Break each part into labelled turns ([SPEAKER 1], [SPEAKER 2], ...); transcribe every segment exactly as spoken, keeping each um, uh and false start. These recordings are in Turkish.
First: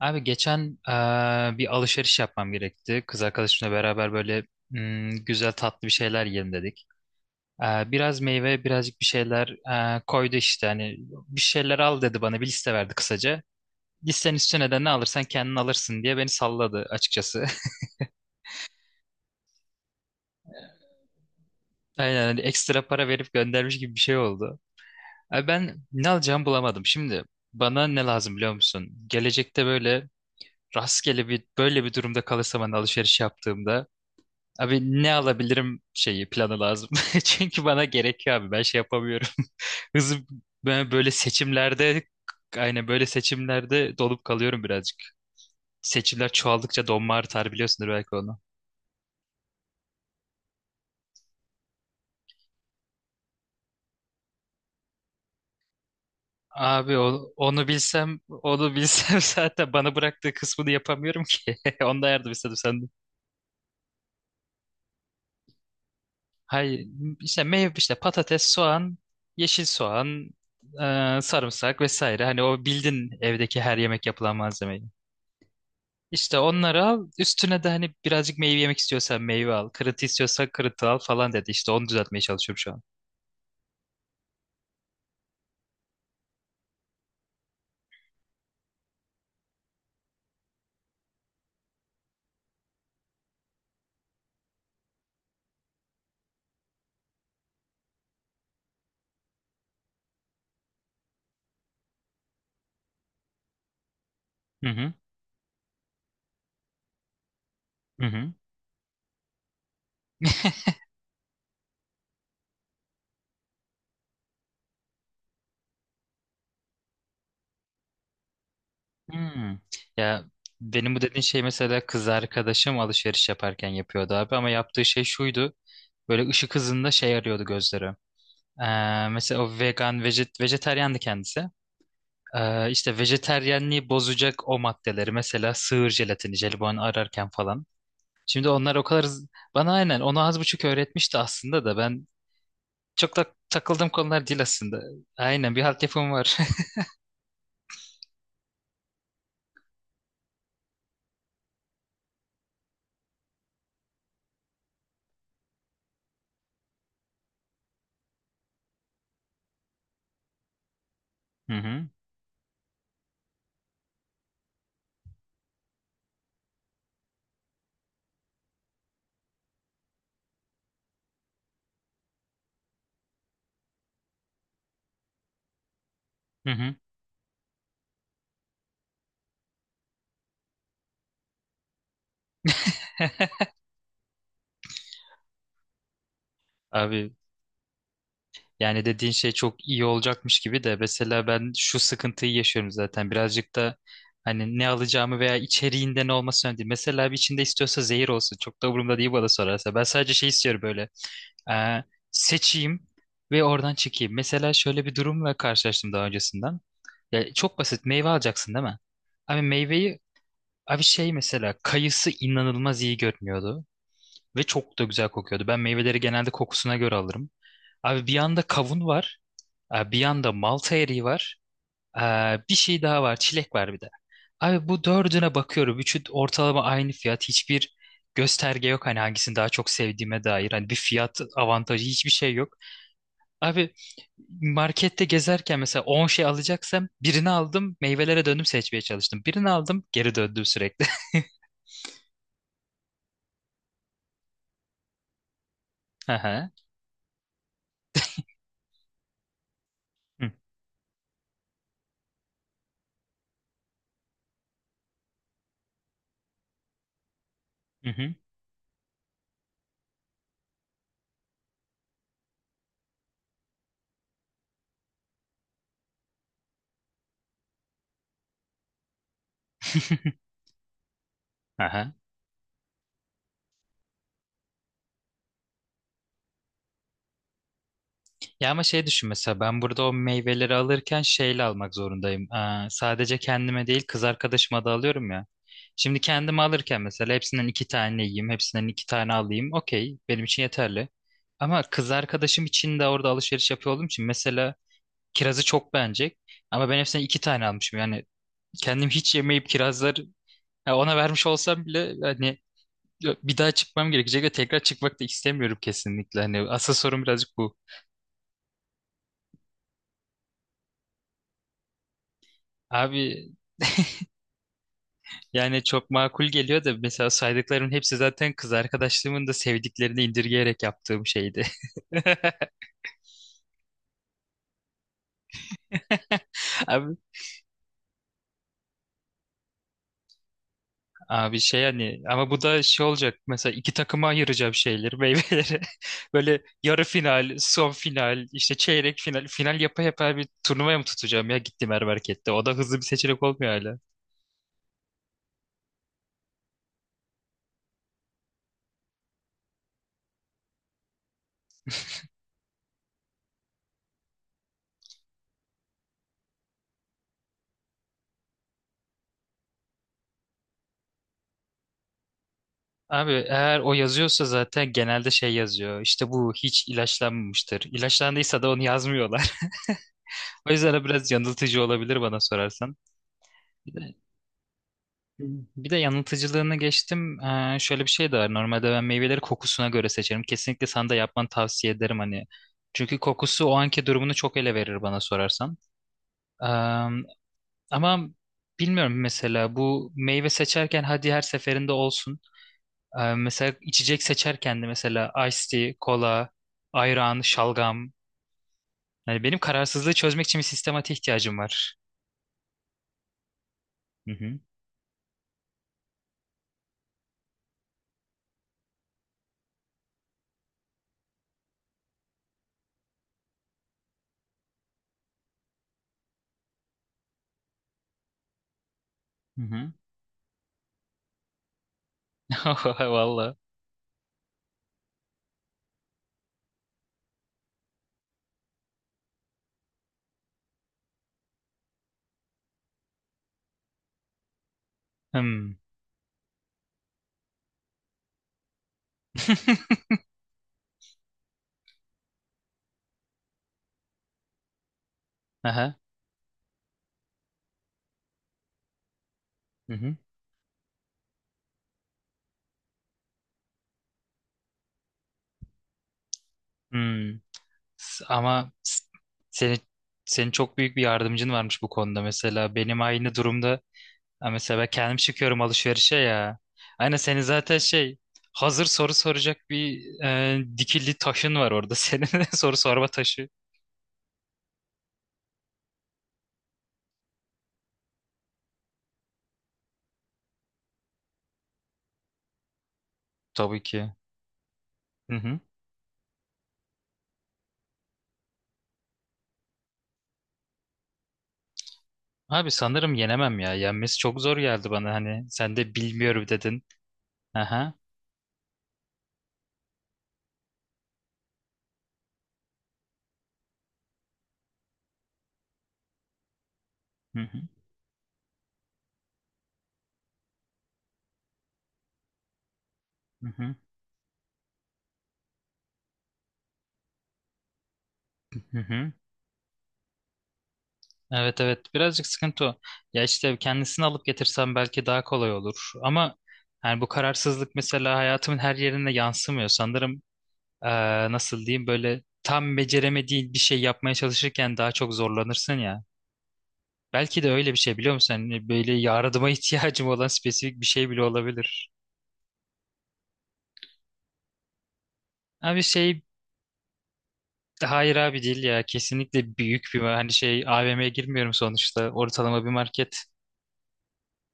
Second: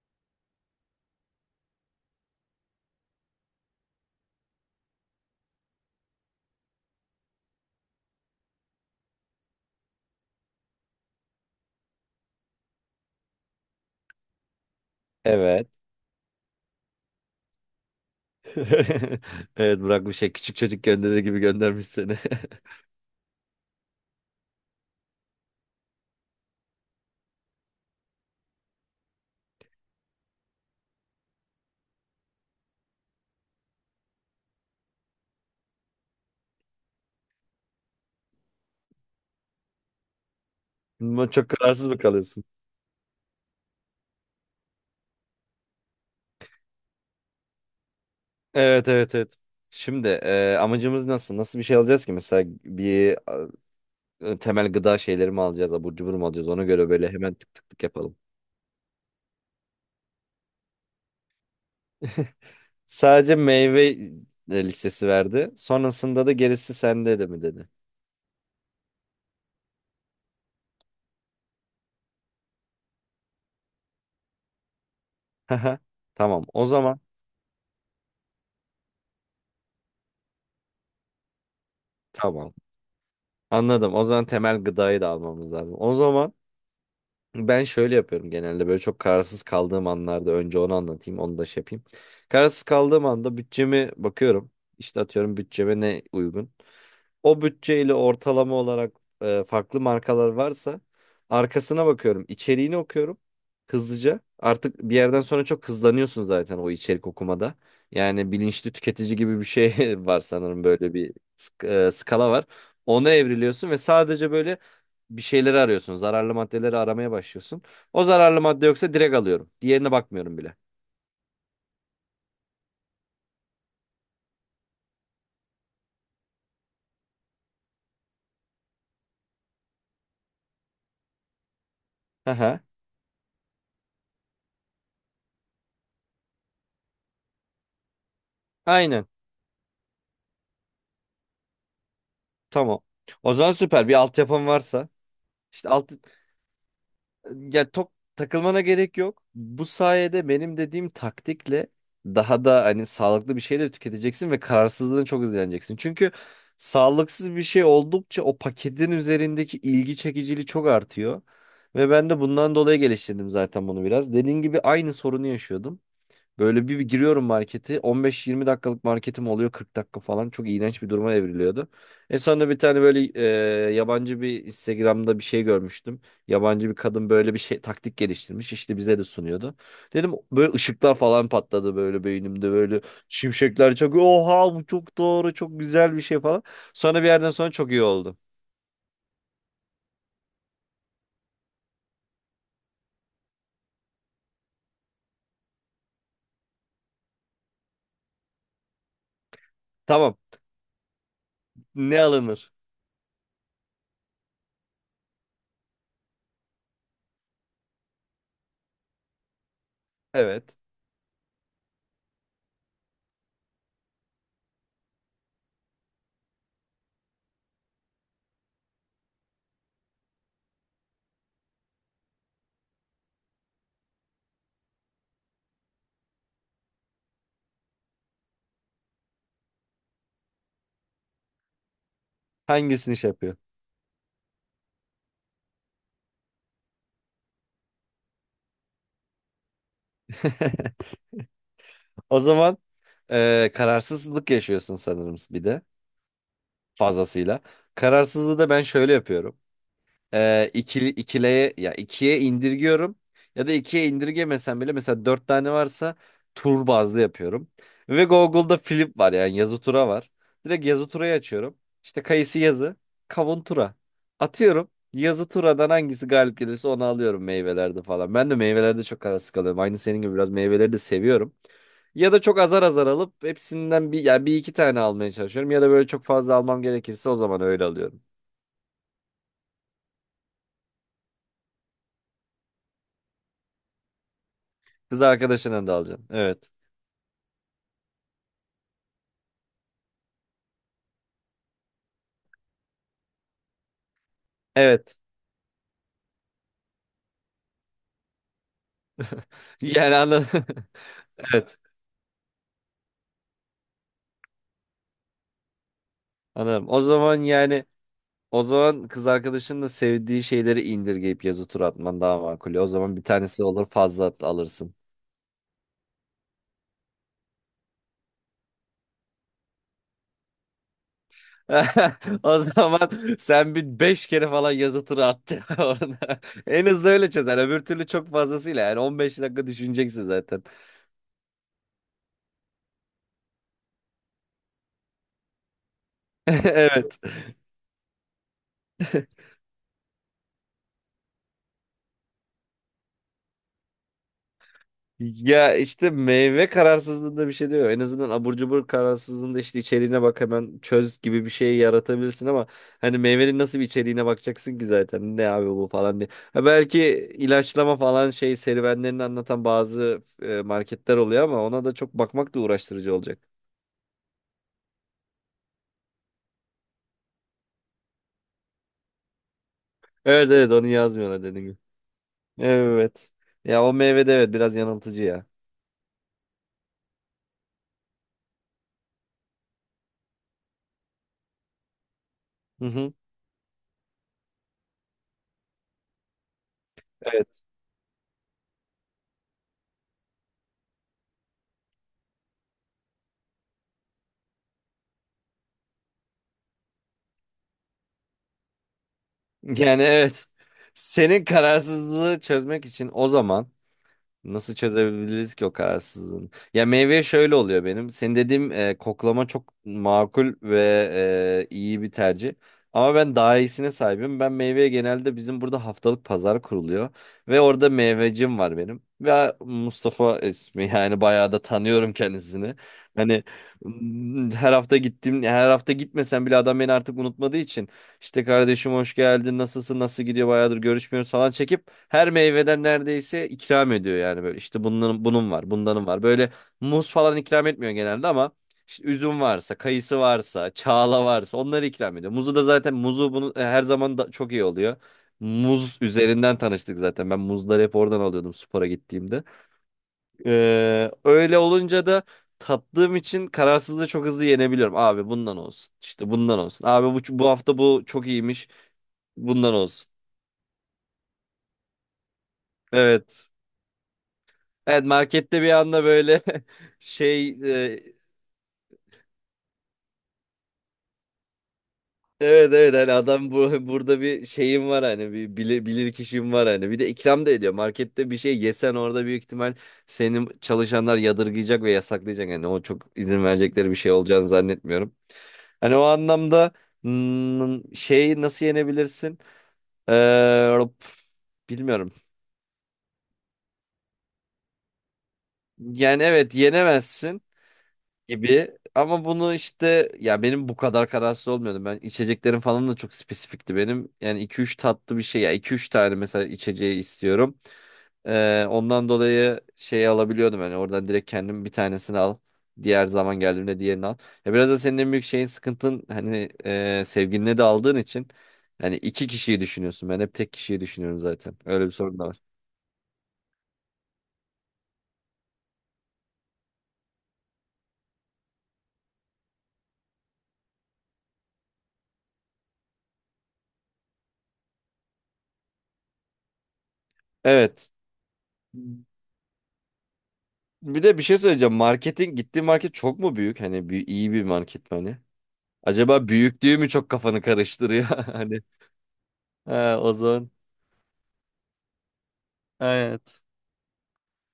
[SPEAKER 1] Abi geçen eee, bir alışveriş yapmam gerekti. Kız arkadaşımla beraber böyle mm, güzel tatlı bir şeyler yiyelim dedik. Eee, biraz meyve, birazcık bir şeyler eee, koydu işte. Hani bir şeyler al dedi, bana bir liste verdi kısaca. Listenin üstüne de ne alırsan kendin
[SPEAKER 2] Evet.
[SPEAKER 1] alırsın diye beni salladı açıkçası.
[SPEAKER 2] Evet, bırakmış şey, küçük çocuk gönderir gibi göndermiş seni.
[SPEAKER 1] Aynen, hani ekstra para verip göndermiş gibi bir şey oldu. Abi ben ne alacağımı bulamadım. Şimdi bana ne lazım biliyor musun? Gelecekte böyle rastgele bir böyle bir durumda kalırsam, hani alışveriş yaptığımda, abi ne alabilirim şeyi, planı lazım. Çünkü bana gerekiyor abi, ben şey yapamıyorum. Hızım, ben böyle
[SPEAKER 2] Ama çok kararsız mı
[SPEAKER 1] seçimlerde,
[SPEAKER 2] kalıyorsun?
[SPEAKER 1] aynen böyle seçimlerde dolup kalıyorum birazcık. Seçimler çoğaldıkça donma artar, biliyorsundur belki onu.
[SPEAKER 2] Evet, evet, evet. Şimdi e, amacımız nasıl? Nasıl bir şey alacağız ki? Mesela bir e, temel gıda şeyleri mi alacağız? Abur cubur mu alacağız? Ona göre
[SPEAKER 1] Abi
[SPEAKER 2] böyle
[SPEAKER 1] o-
[SPEAKER 2] hemen tık
[SPEAKER 1] onu
[SPEAKER 2] tık tık yapalım.
[SPEAKER 1] bilsem, onu bilsem zaten bana bıraktığı kısmını yapamıyorum ki. Ondan yardım istedim senden.
[SPEAKER 2] Sadece meyve e, listesi verdi. Sonrasında da gerisi
[SPEAKER 1] Hayır,
[SPEAKER 2] sende de mi
[SPEAKER 1] işte
[SPEAKER 2] dedi.
[SPEAKER 1] meyve, işte patates, soğan, yeşil soğan, e, sarımsak vesaire. Hani o bildin evdeki her yemek yapılan malzemeyi. İşte
[SPEAKER 2] Tamam o
[SPEAKER 1] onları
[SPEAKER 2] zaman.
[SPEAKER 1] al. Üstüne de hani birazcık meyve yemek istiyorsan meyve al. Kırıntı istiyorsan kırıntı al falan dedi. İşte onu düzeltmeye
[SPEAKER 2] Tamam.
[SPEAKER 1] çalışıyorum şu an.
[SPEAKER 2] Anladım. O zaman temel gıdayı da almamız lazım. O zaman ben şöyle yapıyorum: genelde böyle çok kararsız kaldığım anlarda önce onu anlatayım, onu da şey yapayım. Kararsız kaldığım anda bütçemi bakıyorum. İşte atıyorum, bütçeme ne uygun. O bütçeyle ortalama olarak e, farklı markalar varsa arkasına bakıyorum, içeriğini okuyorum hızlıca.
[SPEAKER 1] Hı
[SPEAKER 2] Artık
[SPEAKER 1] hı.
[SPEAKER 2] bir yerden sonra çok hızlanıyorsun zaten o içerik okumada.
[SPEAKER 1] Hı hı.
[SPEAKER 2] Yani bilinçli tüketici gibi bir şey var sanırım, böyle bir sk- e, skala var. Ona evriliyorsun ve sadece böyle bir şeyleri arıyorsun. Zararlı maddeleri aramaya başlıyorsun. O zararlı madde yoksa direkt alıyorum.
[SPEAKER 1] Hmm.
[SPEAKER 2] Diğerine
[SPEAKER 1] Ya,
[SPEAKER 2] bakmıyorum bile.
[SPEAKER 1] benim bu dediğin şey mesela kız arkadaşım alışveriş yaparken yapıyordu abi, ama yaptığı şey şuydu. Böyle ışık hızında şey arıyordu gözleri. Ee, mesela o vegan, vejet, vejetaryandı kendisi.
[SPEAKER 2] Aha,
[SPEAKER 1] Ee, işte vejetaryenliği bozacak o maddeleri, mesela sığır jelatini, jelibon ararken falan. Şimdi onlar o kadar
[SPEAKER 2] aynen.
[SPEAKER 1] hız- bana aynen onu az buçuk öğretmişti aslında da ben
[SPEAKER 2] Tamam.
[SPEAKER 1] çok da
[SPEAKER 2] O zaman süper.
[SPEAKER 1] takıldığım
[SPEAKER 2] Bir
[SPEAKER 1] konular değil
[SPEAKER 2] altyapım
[SPEAKER 1] aslında.
[SPEAKER 2] varsa.
[SPEAKER 1] Aynen, bir
[SPEAKER 2] İşte
[SPEAKER 1] halt
[SPEAKER 2] alt,
[SPEAKER 1] yapım var.
[SPEAKER 2] ya çok takılmana gerek yok. Bu sayede benim dediğim taktikle daha da hani sağlıklı bir şey de tüketeceksin ve kararsızlığını çok hızlaneceksin. Çünkü sağlıksız bir şey oldukça o paketin üzerindeki ilgi çekiciliği çok artıyor.
[SPEAKER 1] Hı hı.
[SPEAKER 2] Ve ben de bundan dolayı geliştirdim zaten bunu biraz. Dediğin gibi aynı sorunu yaşıyordum. Böyle bir, bir giriyorum marketi. on beş yirmi dakikalık marketim oluyor, kırk dakika falan. Çok iğrenç bir duruma evriliyordu. En sonunda bir tane böyle e, yabancı bir Instagram'da bir şey görmüştüm.
[SPEAKER 1] Hı
[SPEAKER 2] Yabancı
[SPEAKER 1] hı.
[SPEAKER 2] bir kadın böyle bir şey taktik geliştirmiş. İşte bize de sunuyordu. Dedim, böyle ışıklar falan patladı böyle beynimde, böyle şimşekler çakıyor. Oha, bu çok doğru, çok güzel bir şey falan. Sonra bir
[SPEAKER 1] Abi
[SPEAKER 2] yerden sonra çok iyi oldu.
[SPEAKER 1] yani dediğin şey çok iyi olacakmış gibi de, mesela ben şu sıkıntıyı yaşıyorum zaten birazcık da, hani ne alacağımı veya içeriğinde ne olması önemli değil. Mesela bir, içinde istiyorsa zehir olsun, çok da umurumda değil bana sorarsa. Ben sadece
[SPEAKER 2] Tamam,
[SPEAKER 1] şey istiyorum böyle, Ee,
[SPEAKER 2] ne alınır?
[SPEAKER 1] seçeyim ve oradan çekeyim. Mesela şöyle bir durumla karşılaştım daha öncesinden. Ya çok basit, meyve alacaksın değil mi? Abi meyveyi,
[SPEAKER 2] Evet.
[SPEAKER 1] abi şey mesela kayısı inanılmaz iyi görünüyordu ve çok da güzel kokuyordu. Ben meyveleri genelde kokusuna göre alırım. Abi bir yanda kavun var, e, bir yanda malta eriği var, e, bir şey daha var, çilek var bir de. Abi bu dördüne bakıyorum. Üçü ortalama aynı fiyat. Hiçbir gösterge yok hani hangisini daha çok sevdiğime dair. Hani bir fiyat avantajı, hiçbir şey yok.
[SPEAKER 2] Hangisini şey yapıyor?
[SPEAKER 1] Abi markette gezerken mesela on şey alacaksam, birini aldım, meyvelere döndüm, seçmeye çalıştım. Birini aldım, geri döndüm sürekli.
[SPEAKER 2] O zaman e, kararsızlık yaşıyorsun sanırım bir de.
[SPEAKER 1] Hı hı.
[SPEAKER 2] Fazlasıyla. Kararsızlığı da ben şöyle yapıyorum:
[SPEAKER 1] Hı
[SPEAKER 2] e, ikili ikileye ya ikiye indirgiyorum, ya da ikiye indirgemesem bile mesela dört tane varsa tur bazlı yapıyorum. Ve
[SPEAKER 1] hı.
[SPEAKER 2] Google'da flip var, yani yazı tura var. Direkt yazı turayı açıyorum. İşte kayısı yazı, kavun tura. Atıyorum. Yazı turadan hangisi galip gelirse onu alıyorum meyvelerde falan. Ben de meyvelerde çok arası kalıyorum. Aynı senin gibi biraz meyveleri de seviyorum.
[SPEAKER 1] Aha.
[SPEAKER 2] Ya da çok azar azar alıp hepsinden bir, yani bir iki tane almaya çalışıyorum. Ya da böyle çok fazla almam gerekirse o zaman öyle alıyorum.
[SPEAKER 1] Ya ama şey düşün, mesela ben burada o meyveleri alırken şeyle almak zorundayım. Aa, sadece kendime değil, kız arkadaşıma da
[SPEAKER 2] Kız
[SPEAKER 1] alıyorum ya.
[SPEAKER 2] arkadaşına da
[SPEAKER 1] Şimdi
[SPEAKER 2] alacağım.
[SPEAKER 1] kendime
[SPEAKER 2] Evet.
[SPEAKER 1] alırken mesela hepsinden iki tane yiyeyim, hepsinden iki tane alayım. Okey, benim için yeterli. Ama kız arkadaşım için de orada alışveriş yapıyor olduğum için mesela
[SPEAKER 2] Evet.
[SPEAKER 1] kirazı çok beğenecek. Ama ben hepsinden iki tane almışım. Yani kendim hiç yemeyip
[SPEAKER 2] Yani
[SPEAKER 1] kirazları
[SPEAKER 2] anladım.
[SPEAKER 1] ya ona vermiş
[SPEAKER 2] Evet.
[SPEAKER 1] olsam bile, hani bir daha çıkmam gerekecek ve tekrar çıkmak da istemiyorum kesinlikle. Hani
[SPEAKER 2] Anladım.
[SPEAKER 1] asıl
[SPEAKER 2] O
[SPEAKER 1] sorun
[SPEAKER 2] zaman
[SPEAKER 1] birazcık bu.
[SPEAKER 2] yani o zaman kız arkadaşının da sevdiği şeyleri indirgeyip yazı tur atman daha makul. O zaman bir
[SPEAKER 1] Abi,
[SPEAKER 2] tanesi olur, fazla at- alırsın.
[SPEAKER 1] yani çok makul geliyor da, mesela saydıklarımın hepsi zaten kız arkadaşlığımın da sevdiklerini indirgeyerek yaptığım şeydi.
[SPEAKER 2] O zaman sen bir beş kere falan yazı turu at orada. En hızlı
[SPEAKER 1] Abi,
[SPEAKER 2] öyle çözer. Öbür türlü çok fazlasıyla, yani on beş dakika düşüneceksin zaten.
[SPEAKER 1] abi şey hani, ama bu da şey olacak mesela. İki takıma ayıracağım şeyleri, meyveleri, böyle yarı
[SPEAKER 2] Evet.
[SPEAKER 1] final, son final, işte çeyrek final, final yapa yapa bir turnuvaya mı tutacağım ya? Gittim her markette, o da hızlı bir seçenek olmuyor hala.
[SPEAKER 2] Ya işte meyve kararsızlığında bir şey diyor. En azından abur cubur kararsızlığında işte içeriğine bak, hemen çöz gibi bir şey yaratabilirsin ama hani meyvenin nasıl bir içeriğine bakacaksın ki zaten, ne abi bu falan diye. Ha, belki ilaçlama falan şey serüvenlerini anlatan bazı e, marketler oluyor ama ona da çok bakmak da uğraştırıcı
[SPEAKER 1] Abi,
[SPEAKER 2] olacak.
[SPEAKER 1] eğer o yazıyorsa zaten genelde şey yazıyor. İşte bu hiç ilaçlanmamıştır. İlaçlandıysa da onu yazmıyorlar.
[SPEAKER 2] Evet,
[SPEAKER 1] O
[SPEAKER 2] evet, onu
[SPEAKER 1] yüzden o biraz
[SPEAKER 2] yazmıyorlar dediğim gibi.
[SPEAKER 1] yanıltıcı olabilir bana sorarsan.
[SPEAKER 2] Evet. Ya o
[SPEAKER 1] Bir de,
[SPEAKER 2] meyve de evet biraz yanıltıcı ya.
[SPEAKER 1] bir de yanıltıcılığını geçtim. Ee, şöyle bir şey de var. Normalde ben meyveleri kokusuna göre seçerim. Kesinlikle sana da yapmanı tavsiye ederim hani.
[SPEAKER 2] Hı hı.
[SPEAKER 1] Çünkü kokusu o anki durumunu çok ele verir bana sorarsan. Ee,
[SPEAKER 2] Evet.
[SPEAKER 1] ama bilmiyorum, mesela bu meyve seçerken hadi her seferinde olsun. Ee, mesela içecek seçerken de, mesela iced tea, kola, ayran, şalgam. Yani benim
[SPEAKER 2] Yani
[SPEAKER 1] kararsızlığı çözmek
[SPEAKER 2] evet.
[SPEAKER 1] için bir sistematiğe
[SPEAKER 2] Senin
[SPEAKER 1] ihtiyacım var.
[SPEAKER 2] kararsızlığı çözmek için o zaman
[SPEAKER 1] Hı hı.
[SPEAKER 2] nasıl çözebiliriz ki o kararsızlığını? Ya, meyve şöyle oluyor benim. Senin dediğim e, koklama çok makul ve e, iyi bir tercih. Ama ben daha iyisine sahibim. Ben meyveye genelde, bizim burada haftalık pazar kuruluyor. Ve orada meyvecim var benim. Ve
[SPEAKER 1] Hı hı.
[SPEAKER 2] Mustafa ismi, yani bayağı da tanıyorum kendisini. Hani
[SPEAKER 1] Valla.
[SPEAKER 2] m, her hafta gittim, her hafta gitmesem bile adam beni artık unutmadığı için işte kardeşim hoş geldin, nasılsın, nasıl gidiyor, bayağıdır görüşmüyoruz falan çekip her meyveden neredeyse ikram ediyor. Yani böyle işte bunun, bunun var,
[SPEAKER 1] Hmm.
[SPEAKER 2] bundanın var, böyle muz falan ikram etmiyor genelde ama işte üzüm varsa, kayısı varsa, çağla varsa onları ikram ediyor. Muzu da zaten muzu bunu e, her zaman da çok iyi oluyor.
[SPEAKER 1] Aha.
[SPEAKER 2] Muz üzerinden tanıştık zaten, ben muzları hep oradan alıyordum spora gittiğimde.
[SPEAKER 1] Hı hı.
[SPEAKER 2] Ee, öyle olunca da tattığım için kararsızlığı çok hızlı yenebiliyorum. Abi bundan olsun. İşte bundan olsun. Abi bu,
[SPEAKER 1] Hmm.
[SPEAKER 2] bu hafta bu
[SPEAKER 1] S-
[SPEAKER 2] çok iyiymiş.
[SPEAKER 1] Ama s-
[SPEAKER 2] Bundan
[SPEAKER 1] senin
[SPEAKER 2] olsun.
[SPEAKER 1] senin çok büyük bir yardımcın varmış bu konuda mesela. Benim aynı
[SPEAKER 2] Evet.
[SPEAKER 1] durumda, ha mesela ben
[SPEAKER 2] Evet,
[SPEAKER 1] kendim çıkıyorum
[SPEAKER 2] markette bir anda
[SPEAKER 1] alışverişe
[SPEAKER 2] böyle
[SPEAKER 1] ya. Aynen, senin
[SPEAKER 2] şey,
[SPEAKER 1] zaten
[SPEAKER 2] e,
[SPEAKER 1] şey, hazır soru soracak bir e, dikili taşın var orada. Senin de
[SPEAKER 2] evet,
[SPEAKER 1] soru
[SPEAKER 2] evet,
[SPEAKER 1] sorma
[SPEAKER 2] hani
[SPEAKER 1] taşı.
[SPEAKER 2] adam bu, burada bir şeyim var hani, bir bilir, bilir kişim var hani, bir de ikram da ediyor. Markette bir şey yesen orada büyük ihtimal senin çalışanlar yadırgayacak ve yasaklayacak. Yani o çok izin
[SPEAKER 1] Tabii
[SPEAKER 2] verecekleri bir
[SPEAKER 1] ki.
[SPEAKER 2] şey olacağını zannetmiyorum.
[SPEAKER 1] Hı hı.
[SPEAKER 2] Hani o anlamda hmm, şeyi nasıl yenebilirsin? Ee, Bilmiyorum.
[SPEAKER 1] Abi sanırım yenemem ya. Yenmesi çok zor geldi bana hani. Sen de
[SPEAKER 2] Yani
[SPEAKER 1] bilmiyorum
[SPEAKER 2] evet,
[SPEAKER 1] dedin.
[SPEAKER 2] yenemezsin
[SPEAKER 1] Aha.
[SPEAKER 2] gibi ama bunu işte, ya benim bu kadar kararsız olmuyordum. Ben içeceklerim falan da çok spesifikti benim. Yani iki üç tatlı bir şey, ya iki üç tane mesela içeceği
[SPEAKER 1] Hı
[SPEAKER 2] istiyorum.
[SPEAKER 1] hı.
[SPEAKER 2] Ee, ondan dolayı şeyi alabiliyordum, hani oradan direkt kendim bir tanesini al. Diğer zaman
[SPEAKER 1] Hı hı.
[SPEAKER 2] geldiğimde diğerini al. Ya biraz da senin en büyük şeyin sıkıntın, hani e, sevgiline de aldığın için
[SPEAKER 1] Hı
[SPEAKER 2] hani
[SPEAKER 1] hı.
[SPEAKER 2] iki kişiyi düşünüyorsun. Ben hep tek kişiyi düşünüyorum zaten.
[SPEAKER 1] Evet,
[SPEAKER 2] Öyle bir
[SPEAKER 1] evet,
[SPEAKER 2] sorun
[SPEAKER 1] birazcık
[SPEAKER 2] da var.
[SPEAKER 1] sıkıntı o. Ya işte kendisini alıp getirsem belki daha kolay olur. Ama yani bu kararsızlık mesela hayatımın her yerine yansımıyor. Sanırım eee, nasıl diyeyim, böyle tam beceremediğin bir şey yapmaya çalışırken daha çok zorlanırsın ya. Belki de öyle bir
[SPEAKER 2] Evet.
[SPEAKER 1] şey, biliyor musun? Hani böyle yardıma ihtiyacım olan spesifik bir
[SPEAKER 2] Bir
[SPEAKER 1] şey
[SPEAKER 2] de
[SPEAKER 1] bile
[SPEAKER 2] bir şey söyleyeceğim.
[SPEAKER 1] olabilir.
[SPEAKER 2] Marketin gittiğin market çok mu büyük? Hani bir, iyi bir market mi hani?
[SPEAKER 1] Abi şey,
[SPEAKER 2] Acaba büyüklüğü mü çok kafanı karıştırıyor?
[SPEAKER 1] hayır abi,
[SPEAKER 2] Hani
[SPEAKER 1] değil ya. Kesinlikle büyük
[SPEAKER 2] ha,
[SPEAKER 1] bir,
[SPEAKER 2] o
[SPEAKER 1] hani
[SPEAKER 2] zaman.
[SPEAKER 1] şey, A V M'ye girmiyorum sonuçta. Ortalama bir market.
[SPEAKER 2] Evet.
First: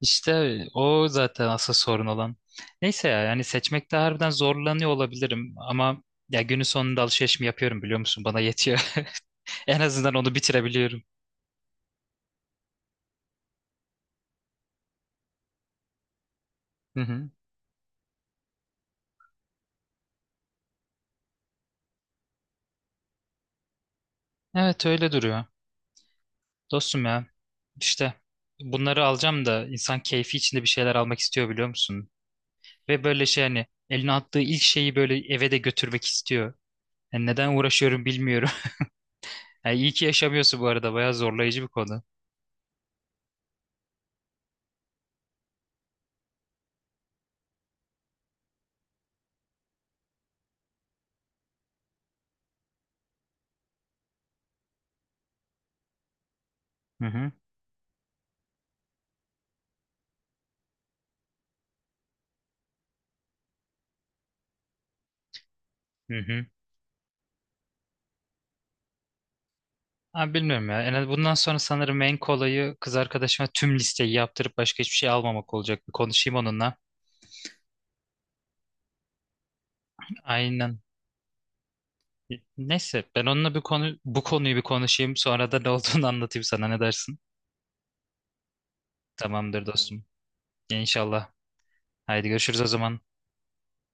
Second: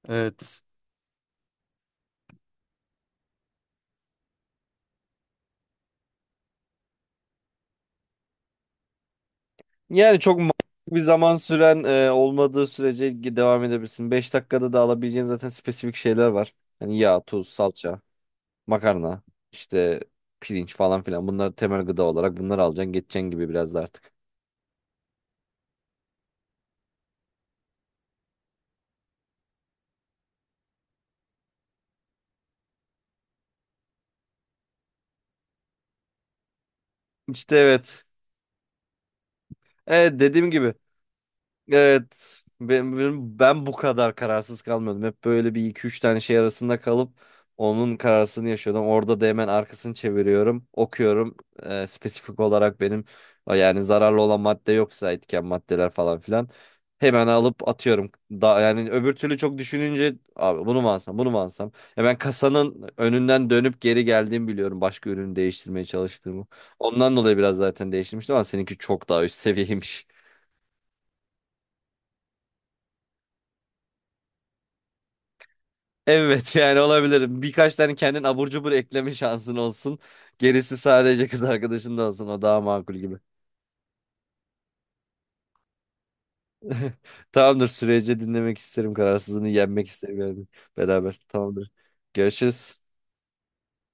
[SPEAKER 1] İşte
[SPEAKER 2] Evet.
[SPEAKER 1] o zaten asıl sorun olan. Neyse ya, yani seçmekte harbiden zorlanıyor olabilirim ama ya, günün sonunda alışveriş mi yapıyorum biliyor musun? Bana yetiyor. En azından
[SPEAKER 2] Yani
[SPEAKER 1] onu
[SPEAKER 2] çok ma- bir
[SPEAKER 1] bitirebiliyorum.
[SPEAKER 2] zaman süren e, olmadığı sürece gi- devam edebilirsin. Beş dakikada da alabileceğin zaten spesifik şeyler var. Yani
[SPEAKER 1] Hı
[SPEAKER 2] yağ,
[SPEAKER 1] hı.
[SPEAKER 2] tuz, salça, makarna, işte pirinç falan filan. Bunlar temel gıda olarak, bunları alacaksın, geçeceksin gibi biraz da artık.
[SPEAKER 1] Evet, öyle duruyor. Dostum ya, işte bunları alacağım da insan keyfi içinde bir şeyler almak istiyor biliyor musun? Ve böyle şey, hani eline attığı ilk şeyi böyle eve de götürmek istiyor. Yani neden
[SPEAKER 2] İşte evet.
[SPEAKER 1] uğraşıyorum bilmiyorum. Yani iyi ki
[SPEAKER 2] Evet, dediğim
[SPEAKER 1] yaşamıyorsun bu
[SPEAKER 2] gibi.
[SPEAKER 1] arada. Bayağı zorlayıcı bir konu.
[SPEAKER 2] Evet. Ben, ben, ben bu kadar kararsız kalmıyordum. Hep böyle bir iki üç tane şey arasında kalıp onun kararsını yaşıyordum. Orada da hemen arkasını çeviriyorum, okuyorum. Ee, spesifik olarak benim, yani zararlı olan madde yoksa, etken maddeler falan filan
[SPEAKER 1] Hı
[SPEAKER 2] hemen
[SPEAKER 1] hı.
[SPEAKER 2] alıp atıyorum. Da, yani öbür türlü çok düşününce abi bunu mu alsam, bunu mu alsam? Ya ben kasanın önünden dönüp geri geldiğimi biliyorum, başka ürünü değiştirmeye
[SPEAKER 1] Hı hı.
[SPEAKER 2] çalıştığımı. Ondan dolayı biraz zaten değiştirmiştim ama seninki çok daha üst seviyeymiş.
[SPEAKER 1] Abi bilmiyorum ya. En az bundan sonra sanırım en kolayı, kız arkadaşıma tüm listeyi yaptırıp başka hiçbir şey almamak olacak. Bir konuşayım
[SPEAKER 2] Evet,
[SPEAKER 1] onunla.
[SPEAKER 2] yani olabilirim. Birkaç tane kendin abur cubur ekleme şansın olsun. Gerisi
[SPEAKER 1] Aynen.
[SPEAKER 2] sadece kız arkadaşın da olsun. O daha makul
[SPEAKER 1] Neyse,
[SPEAKER 2] gibi.
[SPEAKER 1] ben onunla bir konu bu konuyu bir konuşayım. Sonra da ne olduğunu anlatayım sana. Ne dersin?
[SPEAKER 2] Tamamdır. Sürece dinlemek isterim. Kararsızlığını
[SPEAKER 1] Tamamdır
[SPEAKER 2] yenmek
[SPEAKER 1] dostum.
[SPEAKER 2] isterim yani. Beraber.
[SPEAKER 1] İnşallah.
[SPEAKER 2] Tamamdır.
[SPEAKER 1] Haydi görüşürüz o
[SPEAKER 2] Görüşürüz.
[SPEAKER 1] zaman.